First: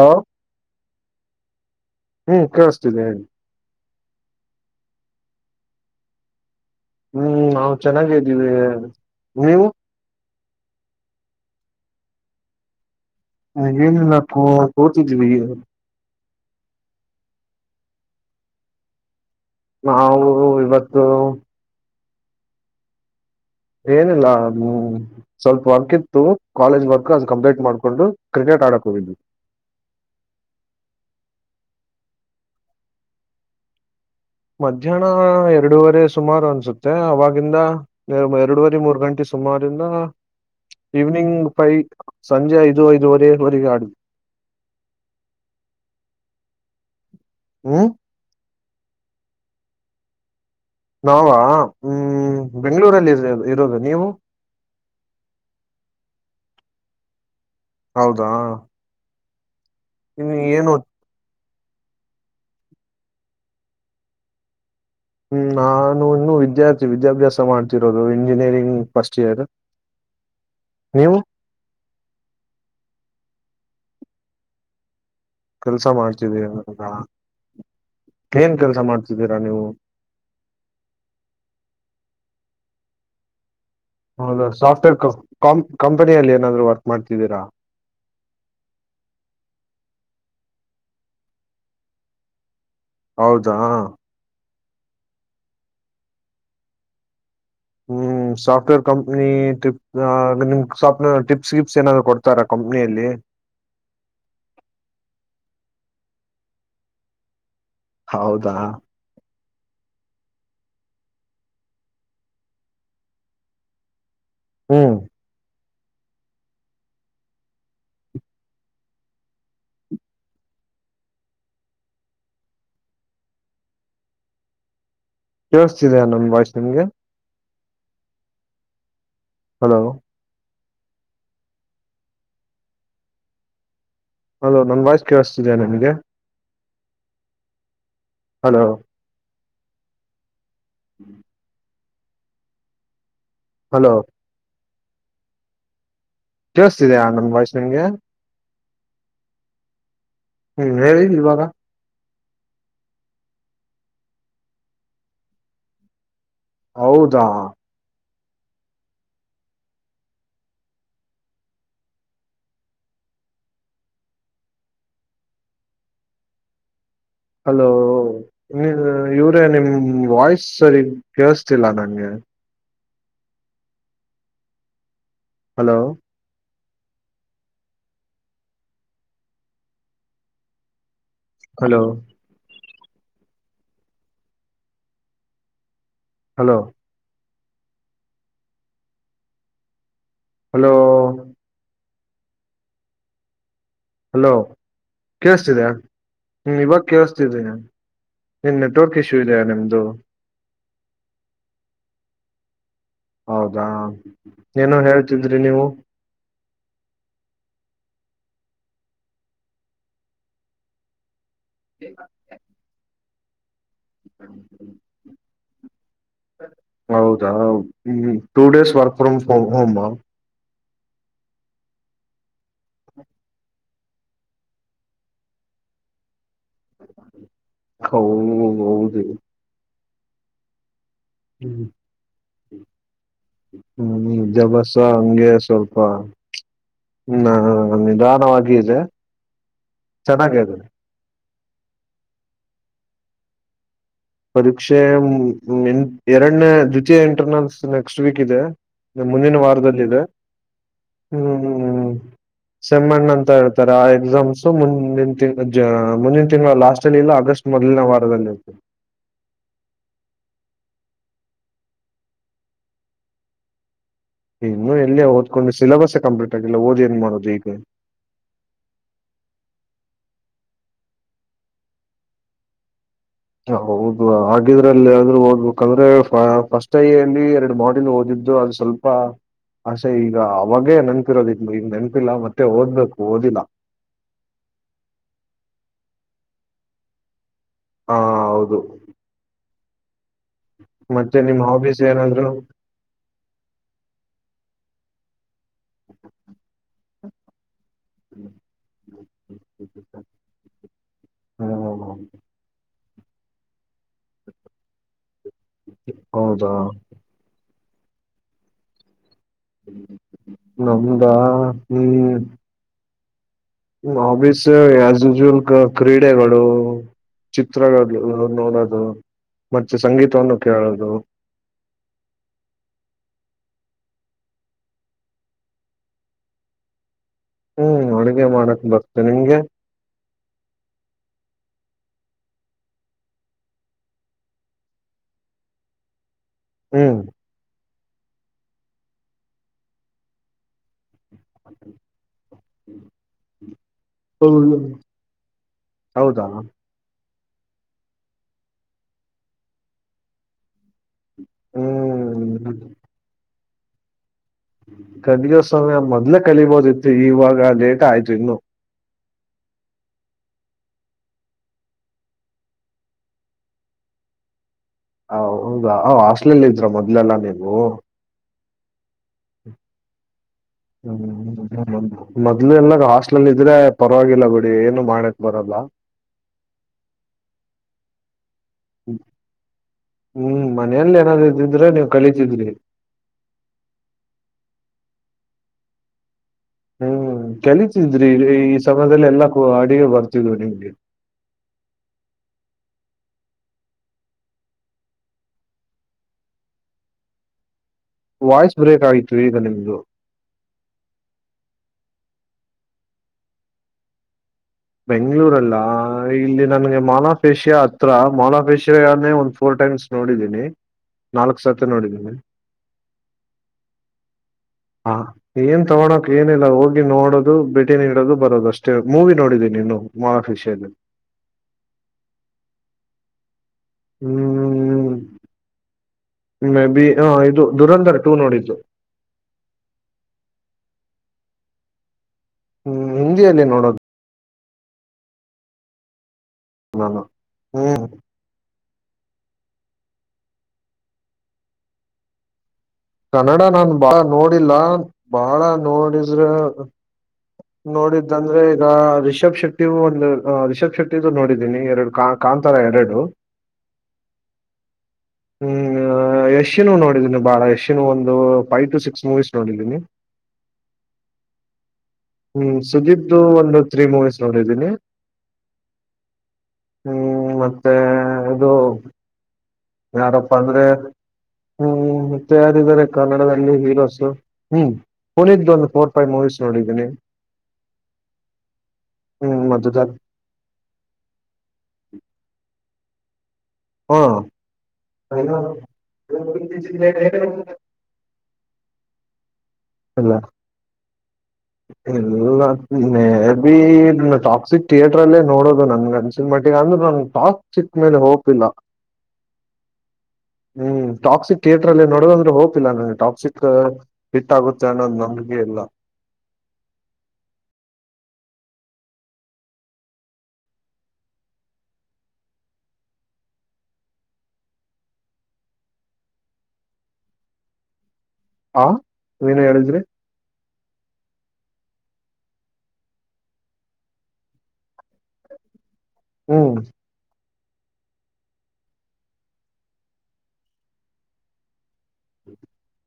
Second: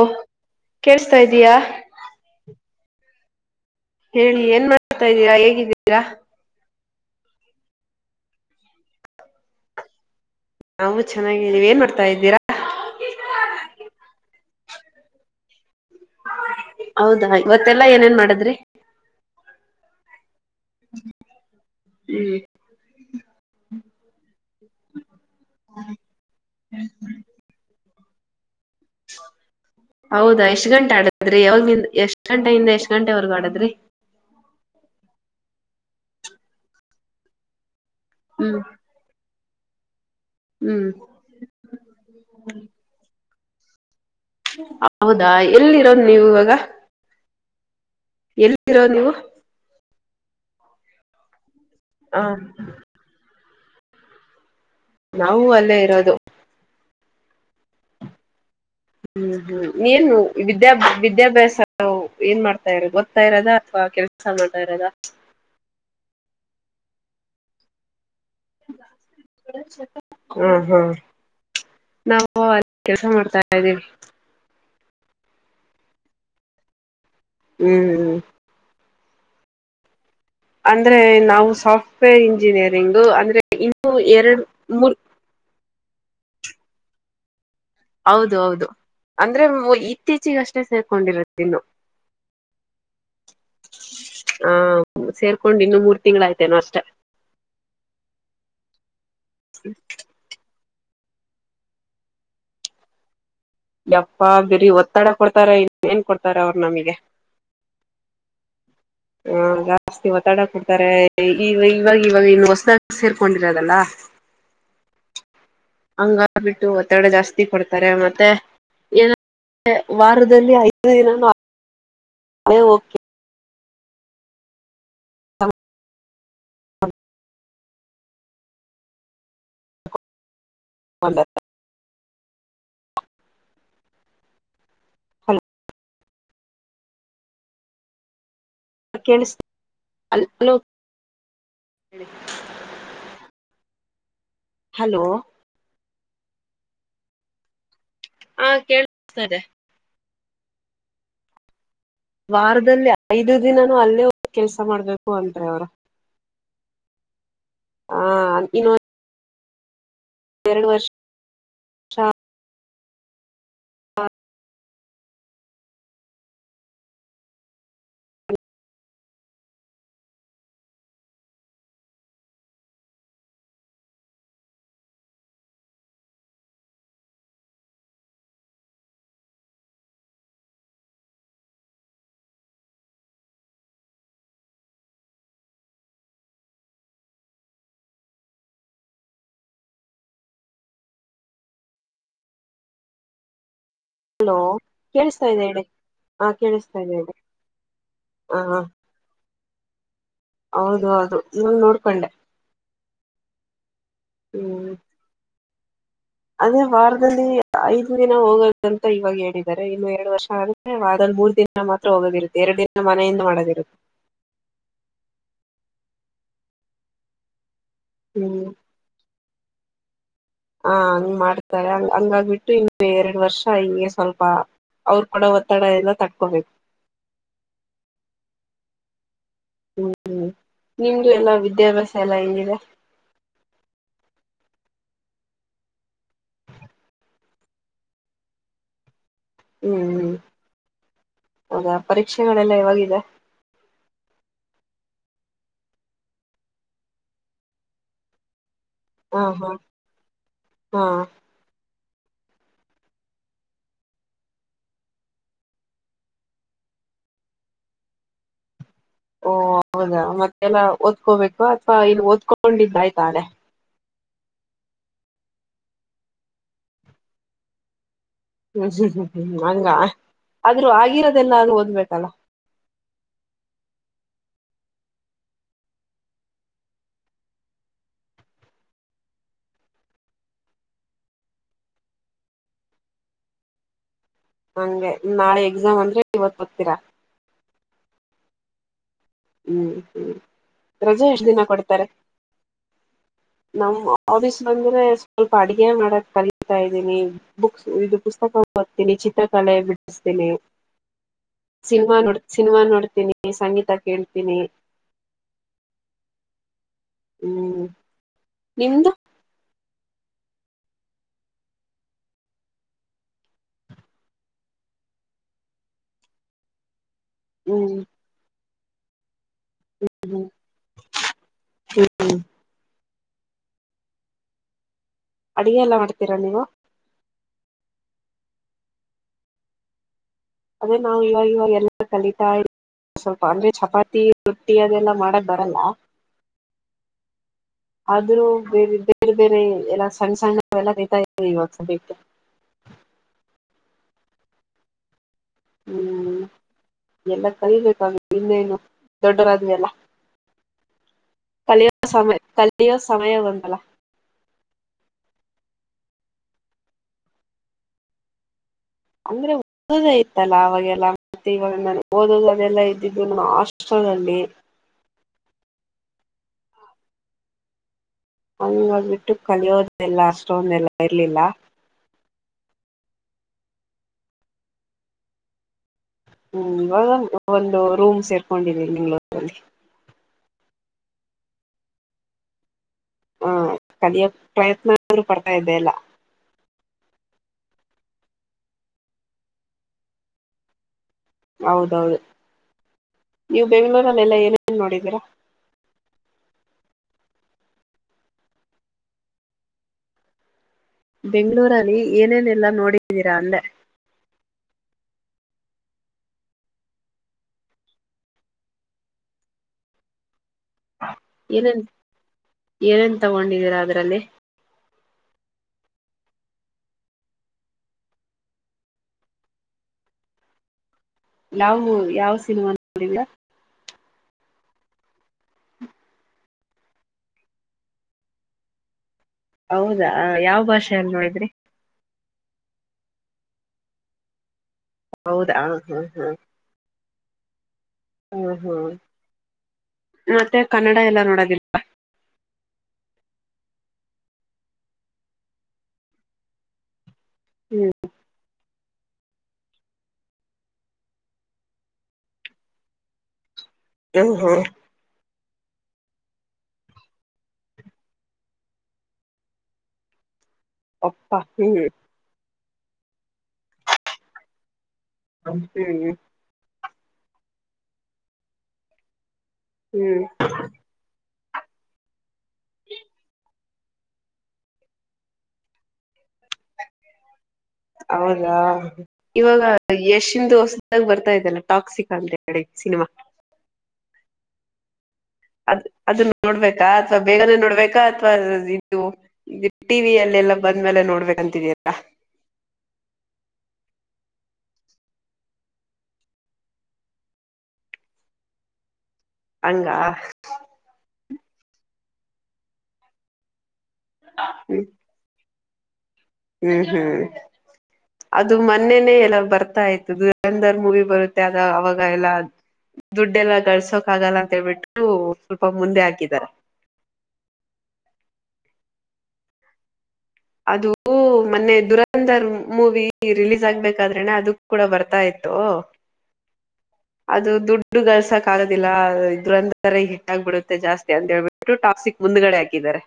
ಓ ಕೇೇಳಸ್ತಾ ಇದ್ದೀಯಾ. ಜದ [inaudible] ಹೇಳಿ ಏನ್ ಮಾಡತಾ ಇದ್ದೀರಾ ಹೇಗಿದ್ದೀರಾ. ಹ್ಮ್ ನಾವ್ ಚೆನ್ನಾಗ್ದೀವಿ ನೀವು. ನಾವು ಚೆನ್ನಾಗಿದೇವಿ ನೀವ ಏನ್ ಮಾಡ್ತಾ ಇದ್ದೀರಾ. ಏನಿಲ್ಲೊಪ್ಪ ಕೂತಿದಿವಿ. ಹೌದಾ ಇವತ್ತೆಲ್ಲಾ ಏನೇನ್ ಮಾಡಿದ್ರಿ. ನಾವು ಇವತ್ತು. ಹ್ಮ್. ಏನಿಲ್ಲ ಹ್ಮ ಸ್ವಲ್ಪ ವರ್ಕ್ ಇತ್ತು ಕಾಲೇಜ್ ವರ್ಕ್ ಅದು ಕಂಪ್ಲೀಟ್ ಮಾಡ್ಕೊಂಡು. ಕ್ರಿಕೆಟ್ ಆಡೋಕ. ಹೌದಾ ಎಷ್ಟ್ ಗಂಟೆ ಆಡದ್ರೆ ಯಾವಾಗಿನಿಂದ. ಎಷ್ಟ್ ಗಂಟೆಯಿಂದ ಎಷ್ಟ್ ಗಂಟೆವರ್ಗೂ ಆಡದ್ರಿ. ಮಧ್ಯಾಹ್ನ ಎರಡೂವರೆ ಸುಮಾರು ಅನ್ಸುತ್ತೆ ಅವಾಗಿಂದ. ಹ್ಮ್ ಎರಡುವರೆ ಮೂರ್ ಗಂಟೆ. ಸುಮಾರಿಂದ. ಹ್ಮ್ ಈವ್ನಿಂಗ್ ಫೈವ್ ಸಂಜೆ ಐದು ಐದುವರೆ. ಬಗಾಡ್ [inaudible] ಹೌದಾ ಎಲ್ಲಿರೋದು ನೀವು ಇವಾಗ. ಹ್ಮ. ಎಲ್ಲಿರೋದು ನೀವು. ನಾವಾ. ಹ ಹ್ಮ್ ಬೆಂಗಳೂರಲ್ಲಿ ಇದೀವಿ. ಇರೋದು ನೀವು. ನಾವು ಅಲ್ಲೇ ಇರೋದು. ಹೌದಾ. ಹ್ಮ್ ಹ್ಮ್. ಏನು ಇನ್ನು ವಿದ್ಯಾ ಏನು ವಿದ್ಯಾಭ್ಯಾಸ. ನಾ ಏನ್ ಮಾಡ್ತಾ ಇರೋ ಗೊತ್ತಾ ಇರೋದಾ ಅಥವಾ ಕೆಲ್ಸ ಮಾಡ್ತಾ ಇರೋದಾ. ಹ್ಮ್ ನಾನು ಇನ್ನು ವಿದ್ಯಾರ್ಥಿ ವಿದ್ಯಾಭ್ಯಾಸ ಮಾಡ್ತಿರೋದು ಇನ್ನು. ಹ ಹಾ ನೀವು ನಾವ ಕೆಲ್ಸ ಮಾಡ್ತಾ ಇದ್ದೀವಿ. ಕೆಲ್ಸ ಮಾಡ್ತಿದೀರ ಇವಾಗ. ಹ್ಮ್. ಸುಬಿರ [inaudible] ನೀವು. ಅಂದ್ರೆ ನಾವು ಸಾಫ್ಟ್ವೇರ್ ಇಂಜಿನಿಯರಿಂಗು ಅಂದ್ರೆ. ಇನ್ನು ಎರಡು ಹೌದಾ ಮೂರ್ ಸಾಫ್ಟ್ವೇರ್ ಕಂ ಕಂಪನಿಯಲ್ಲಿ ಏನಾದ್ರು ವರ್ಕ್ ಮಾಡ್ತಿದ್ದೀರ ಹೌದು ಹೌದು ಅಂದ್ರೆ ಇತ್ತೀಚಗಷ್ಟೇ ಸೇಕೊಂಡಿರೋದು ಇನ್ನು ಹೌದ ಹ ಸೇರ್ಕೊಂಡ್ ಇನ್ನು ಮೂರ್ ತಿಂಗಳಾಯಯ್ತೇನೋ ಅಷ್ಟ ಹ್ಮ್ ಸಾಫ್ಟ್ವೇರ್ ಕಂಪನಿ ಟ್ರಿಪ್ ನಿಮ್ ಟಿಪ್ಸ್ ಗಿಪ್ಸ್ ಏನಾದ್ ಕೊಡ್ತಾರ ಕಂಪ್ನಿಯಲ್ಲಿ ಯಪ್ಪಾ ಬಿರೀ ಒತ್ತಡ ಕೊಡ್ತಾರ ಇನ್ನಏನ್ ಕೊಡ್ತಾರ ಅವರು ನಮಗೆ ಹೌದಾ ಹ ಜಾಸ್ತಿ ಒತ್ತಡ ಕೊಡ್ತಾರೆ ಈಗ ಇವಾಗ ಇವಾಗ ಇನ್ನು ಹೊಸದ ಸೇರ್ಕೊಂಡಿರೋದಲ್ಲ ಹ್ಮ್ ಹಂಗ ಬಿಟ್ಟು ಒತ್ತಡ ಜಾಸ್ತಿ ಕೊಡ್ತಾರೆ ಮತ್ತೆ ಏನ ವಾರದಲ್ಲಿ ಐದು ದಿನನು ಹ ಓಕೆ ಕೇಳಿಸತಿದಿಯ ನನ್ನ ವಾಯ್ಸ್ ನಿಮಗೆ ಹಲೋ ಒಂದ ಅದು ನನ್ ವಾಯ್ಸ್ ಕೇಳಿಸ್ತಿದಯ ನಿಮಗೆ ಹಲೋ ಕೇಳಿಸ್ತಿದೆ ಹಲೋ ಹ್ಮ್ ಹ್ಮ ಹಲೋ ಹಲೋ ಕೇಳಳ್ಸ್ತಿದ ನಂದ್ ವಾಯ್ಸ್ ನಿನಗೆ ಹಾ ಕೇಳಿಸ್ತಾಯಿದೆ ಹ್ಮ್ ಹೇಳಿ ಇವಾಗ ವಾರದಲ್ಲಿ ಐದು ದಿನನೂ ಅಲ್ಲೇಹೋಗಿ ಕೆಲ್ಸ ಮಾಡ್ಬೇಕು ಅನ್ರಿ ಅವ್ರ ಹೌದ ಹಾ ಇನ್ನು ಎರಡು ವರ್ಷ ಹಲೋ ಇವರೇ ನಿಮ್ಮ ವಾಯ್ಸರಿ ಕೇಳ್ಸ್ತಿಲ್ಲ ನಂಗೆ hello hello hello hello hello ಕೇಳಿಸ್ತಾ ಇದೆ ಹೇಳಿ ಕೇಳಿಸತಿದ್ಯಾ ಹಾ ಕೇಳಿಸ್ತಾ ಇವಾಗ ಇದೆ ಹೇಳಿ ಕೇಳಿಸ್ತಿದ್ದೀ ಹ ಏನು ಹಾ ನೆಟ್ವರ್ಕ್ ಇಶ್ಯೂ ಇದೆೆಯ ನಿಮದುು ಹೌದು ಹೌದು ಇವನು ನೋಡ್ಕೊಂಡೆ ಹೌದ ಹ್ಮ್ ಏನೋ ಹೇಳ್ತಿದ್ರಿ ನೀವು [unintelligible] ಅದೇ ವಾರದಲ್ಲಿ ಐದು ದಿನ ಹೋಗದಂತ ಇವಾಗ ಹೇಳಿದ್ದಾರೆ ಇನ್ನು ಎರಡು ವರ್ಷ ಆದ್ರೆ ವಾರದಲ್ಲಿ ಮೂರು ದಿನ ನಾ ಮಾತ್ರ ಹೋಗದಿರುತ್ತೆ ಎರಡಿ ದಿನ ಮನೆಯಿಂದ ಮಾಡದಿರುತ್ತೆ ಹೌದ ಹ್ಮ್ two days work from home [unintelligible] ಹಾ ಹಂಗ್ ಮಾಡ್ತಾರೆ ಹಂಗಾಗ್ಬಿಟ್ಟು ಇನ್ನು ಎರಡು ವರ್ಷ ಹಿಂಗೆ ಸ್ವಲ್ಪ ಅವ್ರ್ ಕೊಡೋ ಒತ್ತಡ ಎಲ್ಲ ತಡ್ಕೋಬೇಕು ಹೌದೌದು ಹ್ಮ್ ಹ್ಮ್ ನಿಮ್ದು ಎಲ್ಲ ಹ್ಮ್ ವಿದ್ಯಾಭ್ಯಾಸ ಎಲ್ಲ ಹೆಂಗ್ ಇದೆ ಸ ಹಂಗೆ ಸ್ವಲ್ಪ ನಾ ನಿಧಾನವಾಗಿ ಇದೆ ಹ್ಮ್ ಹ್ಮ್ ಚೆನ್ನಾಗೆ ಇದೆ ಹೌದಾ ಪರೀಕ್ಷೆಗಳೆಲ್ಲ ಯಾವಾಗಿದೆ ಪರೀಕ್ಷೆ ಎರಡನೇ ದ್ವಿತೀಯ ಇಂಟರ್ನಲ್ಸ್ ನೆಕ್ಸ್ಟ್ ವೀಕ್ ಇದೆ ಹಾ ಮುಂದಿನ ಹಾ ವಾರದಲ್ಲಿದೆ ಹಾ ಹ್ಮ್ ಹ್ಮ್ ಹ್ಮ್ ಸೆಮ್ ಒನ್ ಅಂತ ಹೇಳ್ತಾರೆ ಆ ಎಕ್ಸಾಮ್ಸು ಮುಂದಿನ ಮುಂದಿನ ತಿಂಗಳ ಲಾಸ್ಟಲ್ಲಿ ಇಲ್ಲ ಆಗಸ್ಟ್ ಮೊದಲನೇ ವಾರದಲ್ಲಿ ಇರ್ತದೆ ಓ ಹೌದಾ ಮತ್ತೆ ಎಲ್ಲ ಓದ್ಕೋಬೇಕಾ ಅಥವಾ ಇಲ್ಲ ಓದ್ಕೊಂಡಿದ್ದಾಯ್ತ ಆಗ್ಲೇ ಇನ್ನು ಎಲ್ಲಿ ಓದ್ಕೊಂಡ್ ಸಿಲೆಬಸೇ ಕಂಪ್ಲೀಟ್ ಆಗಿಲ್ಲ ಓದ್ ಏನ್ ಮಾಡೋದು ಈಗ ಹ್ಮ್ ಹ್ಮ್ ಹ್ಮ್ ಹ್ಮ್ ಹಂಗ ಆದ್ರೂ ಆಗಿರೋದೆಲ್ಲ ಆದ್ರೂ ಓದ್ಬೇಕಲ್ಲ ಹಾ ಹೌದು ಆಗಿದ್ರಲ್ಲಿ ಆದ್ರು ಓದ್ಬೇಕಂದ್ರೆ ಫಸ್ಟ್ ಟೈ ಅಲ್ಲಿ ಎರಡು ಮಾಡಿಲ್ ಓದಿದ್ದು ಅದು ಸ್ವಲ್ಪ ಆಸೆ ಈಗ ಅವಾಗೆ ನೆನ್ಪಿರೋದು ಈಗ ನೆನಪಿಲ್ಲ ಮತ್ತೆ ಓದ್ಬೇಕು ಓದಿಲ್ಲ ಹಂಗೆ ನಾಳೆ ಎಕ್ಸಾಮ್ ಅಂದ್ರೆ ಇವತ್ತು ಓದ್ತೀರಾ ಹಾ ಹೌದು ಹ್ಮ್ ಹ್ಮ್ ರಜೆ ಮತ್ತೆ ಎಷ್ಟು ದಿನ ನಿಮ್ ಹಾಬೀಸ್ ಕೊಡ್ತಾರೆ ಏನಾದ್ರು ನಮ್ ಆಫೀಸ್ ಅಂದ್ರೆ ಸ್ವಲ್ಪ ಅಡಿಗೆ ಮಾಡಕ್ ಕಲಿತಾ ಇದ್ದೀನಿ ಬುಕ್ ಇದು ಪುಸ್ತಕ ಓದ್ತೀನಿ ಚಿತ್ರಕಲೆ ಬಿಡಿಸ್ತೀನಿ ಹಾ ಸಿನಿಮಾ ನೋಡ್ ಸಿನಿಮಾ ನೋಡ್ ತೀನಿ ಸಂಗೀತ ಕೇಳ್ತೀನಿ ಹೌದಾ ಹ್ಮ್ ನಿಮ್ದು ನಮ್ದಾ ಹ್ಮ್ ಹಾಬೀಸ್ ಆಸ್ ಯೂಶುವಲ್ ಕ್ರೀಡೆಗಳು ಹ್ಮ್ ಚಿತ್ರಗಳ್ ನೋಡೋದು ಹಾ ಮತ್ತೆ ಸಂಗೀತವನ್ನು ಕೇಳೋದು ಹ್ಮ್ ಅಡಿಗೆ ಎಲ್ಲ ಮಾಡ್ತೀರಾ ನೀವು ಹ್ಮ್ ಅಡುಗೆ ಮಾಡಕ್ ಬರ್ತೇ ನಿಂಗೆ ಅದೇ ನಾವು ಇವಾಗ ಇವಾಗ ಎಲ್ಲ ಕಲಿತಾ ಇದೀವಿ ಸ್ವಲ್ಪ ಅಂದ್ರೆ ಚಪಾತಿ ರೊಟ್ಟಿ ಅದೆಲ್ಲ ಮಾಡಕ್ ಬರಲ್ಲ ಹ್ಮ್ ಆದ್ರೂ ಬೇರೆ ಬೇರೆ ಬೇರೆ ಎಲ್ಲ ಸಣ್ಣಸಣ್ಣ ಎಲ್ಲ ಕಲಿತಾ ಇದಿವಿ ಇವಾಗ್ ಸದ್ಯಕ್ಕೆ [unintelligible] ಹ್ಮ್ ಹೌದಾ ಎಲ್ಲ ಕಲಿಬೇಕು ಇನ್ನೇನು ದೊಡ್ಡರಾದ್ಮಲ್ಲ ಕಲಿಯೋ ಸಮಯ ಹ್ಮ್ ಕಲಿಯೋ ಸಮಯ ಬಂದಲ್ಲ ಕಲಿಯೋ ಸಮಯ ಮೊದ್ಲೇ ಕಲಿಬೋದಿತ್ತು ಇವಾಗ ಲೇಟ ಆಯ್ತು ಇನ್ನು ಅಂದ್ರೆ ಓದೋದೇ ಇತ್ತಲ್ಲ ಅವಾಗೆಲ್ಲ ಮತ್ತೆ ಇವಾಗ ನ ಓದೋದು ಅದೆಲ್ಲ ಇದ್ದಿದ್ದು ನಮ್ಮ ಹಾಸ್ಟೆಲ್ಲ್ಲಿ ಹ ಹೌದಾ ಹಾಸ್ಲೇಲ್ ಇದ್ರ ಮೊದ್ಲೆಲ್ಲ ನೀವು ಅಲ್ಲಿ ನೋೋಗಬಿಟ್ಟು ಕಲಿಯೋದೆಲ್ಲ ಅಷ್ಟೊ ಎಲ್ಲ ಇರ್ಲಿಲ್ಲ ಮೊದ್ಲು ಎಲ್ಲ ಹಾಸ್ಟ್ಲಲ್ ಇದ್ರೆ ಪರವಾಗಿಲ್ಲ ಬಿಡಿ ಏನು ಮಾಡಕ್ ಬರಲ್ಲ ಹ್ಮ್ ಇವಾಗ ಒಂದು ರೂಮ್ಸ್ ಇರ್ತ ಹಕೊಂಡಿದವಿಂ್ಗಳೂರಲ್ಲಿ ಮನಲ್ ಏನಾದ್ ಇದಿದ್ರೆ ನೀವು ಕಲಿತಿದ್ರಿ ಹಾ ಕಲಿಯೋ ಪ್ರಯತ್ನ ಆದ್ರೂ ಪಡ್ತಾ ಇದ್ದೆ ಅಲ್ಲ ಹ್ಮ್ ಕಲಿತಿದ್ರಿ ಈ ಸಮಯದಲ್ಲಿ ಎಲ್ಲಾ ಅಡಿಗೆ ಬರ್ತಿದ್ವು ನಿಮ್ಗೆ ಹೌದೌದು ನೀವು ಬೆಂಗಗಳೂರಲ್ಲೆಲ್ಲ ಏನನ್ ನೋಡಿದೀರಾ ವಾಯ್ಸ್ ಬ್ರೇಕ್ ಆಗಿತ್ತುು ಈಗ ನಿಮ್ದು ಬೆಂಗಳೂರಲ್ಲಿ ಏನೇನೆಲ್ಲ ನೋಡಿದ್ದೀರಾ ಅಂದೇ ಬೆಂಗ್ಗಳೂರಲ್ಲ ಇಲ್ಲಿ ನನ್ಗೆ ಮಾನ್ ಆಫ್ ಏಷ್ಯಾ ಹತ್ರ ಮಾನ್ ಆಫ್ ಏಷಿಯಾನೇ ಒಂದ್ ಫೋರ್ ಟೈಮ್ಸ್ ನೋಡಿದ್ದೀನಿ ನಾಲ್ಕ್ ಏನನ್ ಸತಿ ನೋಡಿದ್ದೀನಿ ಏನೇನ್ ತಗೊಂಡಿದ್ದೀರಾ ಅದ್ರಲ್ಲಿ ಹಾ ಏನ್ ತಗೋಳೋಕ್ ಏನಿಲ್ಲ ಹೋಗಿ ನೋಡೋದು ಭೇಟಿ ನೀಡೋದು ಬರೋದು ಅಷ್ಟೇ ಮೂವಿ ನೋಡಿದೀನಿ ನೀನು ಮಹಫಿಷಯದಲ್ಲಿ ಯಾವವು ಯಾವ ಸಿನಿಮಾ ನೋಿಂದ ಹ್ಮ್್ಮ್ ಹ್ಮ್ ಮೇ ಬಿ ಹ ಇದು ದುರಂಧರ್ ಟೂ ನೋಡಿದ್ದು ಹೌದಾ ಯಾವ ಭಾಷೆಯಲ್ಲಿ ನೋಡಿದ್ರಿ ಹ್ಮ್ ಹಿಂದಿಯಲ್ಲಿ ನೋಡೋದು ಹೌದಾ ಹಾ ಹಾ ಹಲೋ ಹ್ಮ ಹ್ಮ್ ಮತ್ತೆ ಕನ್ನಡ ಎಲ್ಲ ನೋಡೋದಿಲ್ಲ ಕನ್ನಡ ನಾು ಬಾ ನೋಡಿಲ್ಲ ಬಾಳ ನೋಡಿದ್ರ ಹ್ಮ್ ನೋಡಿದ್ದಂದ್ರೆ ಈಗ ರಿಷಬ್ ಶೆಟ್ಟಿ ಒಂದು ರಿಷಬ್ ಶೆಟ್ಟಿು ನೋಡಿದ್ದೀನಿ ಎರಡು ಕ ಕಾಂತರ ಎರಡು ಹ ಹಾ ಹ್ಮ್ ಯಶಿನ ನೋಡಿದೀನಿ ಬಾಳ ಎಶ ಒಂದು ಫೈವ್ ಟು ಸಿಕ್ಸ್ ಮೂವಿಸಸ್ ನೋಡಿದ್ದೀನಿ ಅಪ್ಪಾ ಹ್ಮ ಹ್ಮ್ ಸುದೀಪ್್ದ ಒಂದು ತ್ರೀ ಮೂವೀಸ್ ನೋಡಿದ್ದೀನಿ ಹ ಹ್ಮ್ ಮತ್ತೆ ಇದು ಹ್ಮ್ ಯಾರಪ್ಪ ಅಂದ್ರೆ ಹ್ಮ್ ಮತ್ತ ಯಾರಿದ್ದಾರೆ ಕನ್ನಡದಲ್ಲಿ ಹೀರೋಸ್ ಹ್ಮ್ ಹನಿದ ಒಂದು ಫೋರ್ ಫೈವ್ ಮೂವೀಸ್ ನೋಡಿದೀನಿ ಹೌದಾ ಇವಾಗ ಹ್ಮ್ ಮತ್ತೆ ಎಶಂದು ಹೊಸದಾಗ ಬರ್ತಾ ಇದಲ್ಲ ಟಾಕ್ಸಿಕ್ ಅಂತ ಹೇಳಿ ಸಿನಿಮಾ ಹಾ ಅದ್ ಅದ ನೋಡ್ಬೇಕಾ ಅಥವಾ ಬೇಗನೆ ನೋಡ್ಬೇಕ ಅಥವಾ ನೀವು ಇಲ್ಲ ಎಲ್ಲ ಮೆ ಬಿ ಟಾಕ್ಸಿಕ್ ಥಿಯೇಟ್ರ ಅಲ್ಲೇ ನೋಡೋದು ನನಿಗೆ ಅನ್ನಿಸಿದ ಮಟ್ಟಿಗೆ ಈಗ ಅಂದ್ರೆ ನನ್ ಟಾಕ್ಸಿಕ್ ಮೇಲೆ ಹೋಪ್ಸ್ ಇಲ್ಲ ಹಂಗ ಹ್ಮ್ ಟಾಕ್ಸಿಕ್ ಥಿಯೇಟ್ರ ಅಲ್ಲಿ ನೋಡೋಂದ್ರೆ ಹೋಪ್ ಇ ನಗೆ ಟಾಕ್ಸಿಕ್ ಆಗುತ್ತೆ ಅನ್ನೊಂದು ಇಲ್ಲ ಹ್ಮ್ ಹ್ಮ್ ಅದು ಮೊನ್ನೆನೆೇ ಎಲ್ಲ ಬರ್ತಾ ದುಧರ್ ಮೂವಿ ಬರುತ್ತೆ ಆದ ಅವಾಗ ಎಲ್ಲಾ ದುಡ್ಡೆಲ್ಲ ಗಳಸೋಕ್ ಆಗಲ್ಲ ಅಂತ ಹೇಳ್ಬಿಟ್ಟು ಸ್ವಲ್ಪ ಮುಂದೆ ಹಾಕಿದಿದ್ದಾರೆ ಹಾ ಏನೋ ಹೇಳಿದ್ರಿ ಅದು ಮನ್ನೆ ದುರಂಧರ್ ಮೂವಿ ರಿಲೀಸ್ ಆಗ್ಬೇಕಾದ್ರೆನೆ ಅದ ಕೂಡ ಬರ್ತಾ ಇತ್ತು ಹ್ಮ್ ಅದು ದುಡ್ಡುಗಳಸಕ್ ಆಗೋದಿಲ್ಲ ಇದ್ರಂದ ಹಿಟ್ ಆಗಬಿಡುತ್ತೆ ಜಾಸ್ತಿ ಅಂತ ಹೇಳ್ಬಿಟ್ಟು ಟಾಕ್ಕ್ಸಿಕ್ ಮುಂದಗಡೆ ಹಾಕಿದ್ದಾರೆ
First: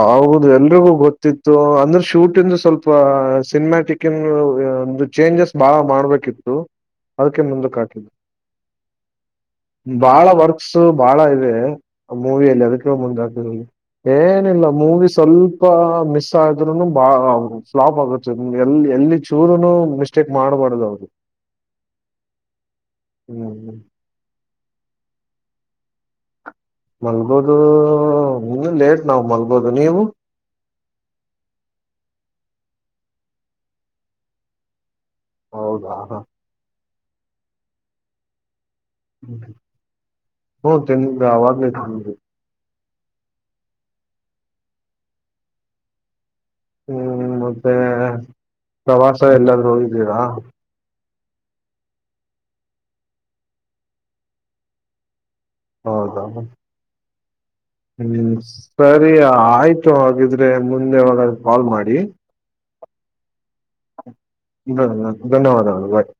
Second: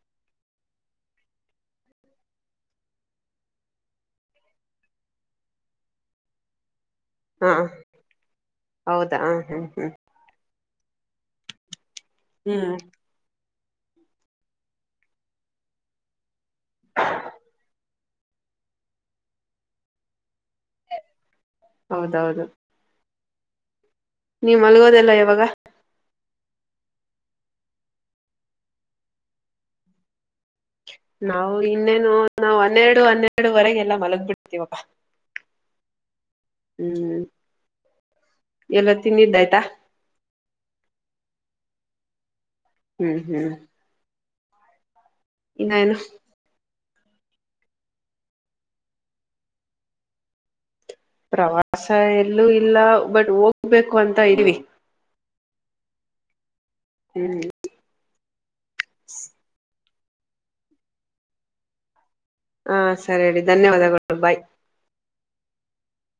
ಹೌದು ಎಲ್ರಿಗೂ ಗೊತ್ತಿತ್ತು ಅಂದ್ರೆ ಶೂಟಂದು ಸ್ವಲ್ಪ ಸಿನಿಮ್ಯಾಟಿಕ್ನ್ ಚೇಂಜಸ್ ಬಾಳ ಮಾಡ್ಬೇಕಿತ್ತು ಅದಕ್ಕೆೇ ಹಾ ಮುಂದೆಕಾಕಿದ್ದ ಹೌದಾ ಹ್ಮ್ ಹ್ಮ್ ಬಾಳ ವರ್ತ ಸೊ ಬಾಳ ಇದೆ ಮೂವಿಯಲ್ಲಿ ಹ್ಮ್ ಅದಕ್ಕೆ ಮುಂದಾಕಿದ್ರು ಹೇ ಮೂವಿ ಸ್ವಲ್ಪ ಮಿಸ್ ಆದ್ರೂನು ಫ್ಲಾಪ್ ಆಗುತ್ತೆ ಎಲ್ಲಿ ಎಲ್ಲಿ ಚೂರುನು ಮಿಸ್ಟೇಕ್ ಮಾಡಬಾರುದ ಅವರು ಹೌದೌದು ಹ್ಮ್ ಹ್ಮ್ ನೀ ಮಲ್ಗೋದೆಲ್ಲ ಯಾವಾಗ ಮಲ್ಬೋದು ಇನ್ನು ಲೇಟ್ ನಾವು ಮಲ್ಬೋದು ನೀವು ನಾವು ಇನ್ನೇನು ನಾವ್ ಹನ್ನೆರಡು ಹನ್ನೆರಡುವರೆಗೆ ಎಲ್ಲ ಮಲಗ್ ಬಿಡ್ತೀವಪ್ಪ ಹೌದಾ ಹ ಹ್ಮ್ ಎಲ್ಲ ತಿಂತಿದು ಆಯ್ತ ಹೂ ತಿಂದಿದು ಆವಾಗ್ಲೇ ತಿಂದ್ವಿ ಹ್ಮ್ ಹ್ಮ್ ಇನ್ನೇನು ಹ್ಮ್ ಮತ್ತೆ ಪ್ರವಾಸ ಎಲ್ಲಾದೂ ಹೋಗಿದ್ದೀರ ಪ್ರವಾಸ ಎಲ್ಲೂ ಇಲ್ಲ ಬಟ್ ಹೋಗ್ಬೇಕು ಅಂತ ಇದೀವಿ ಹೌದ ಹ್ಮ್ ಹ್ಮ್ ಸರಿ ಆಯ್ತು ಇಷ್ಟ ಆಗಿದ್ರೆ ಮುಂದೆ ಅವಾಗ ಕಾಲ್ ಮಾಡಿ ಹಾ ಸರಿಡ ಧನ್ಯವಾದಗಳು ಬಾಯ್ ಧನ್ಯವಾದಗಳು ಬಾಯ್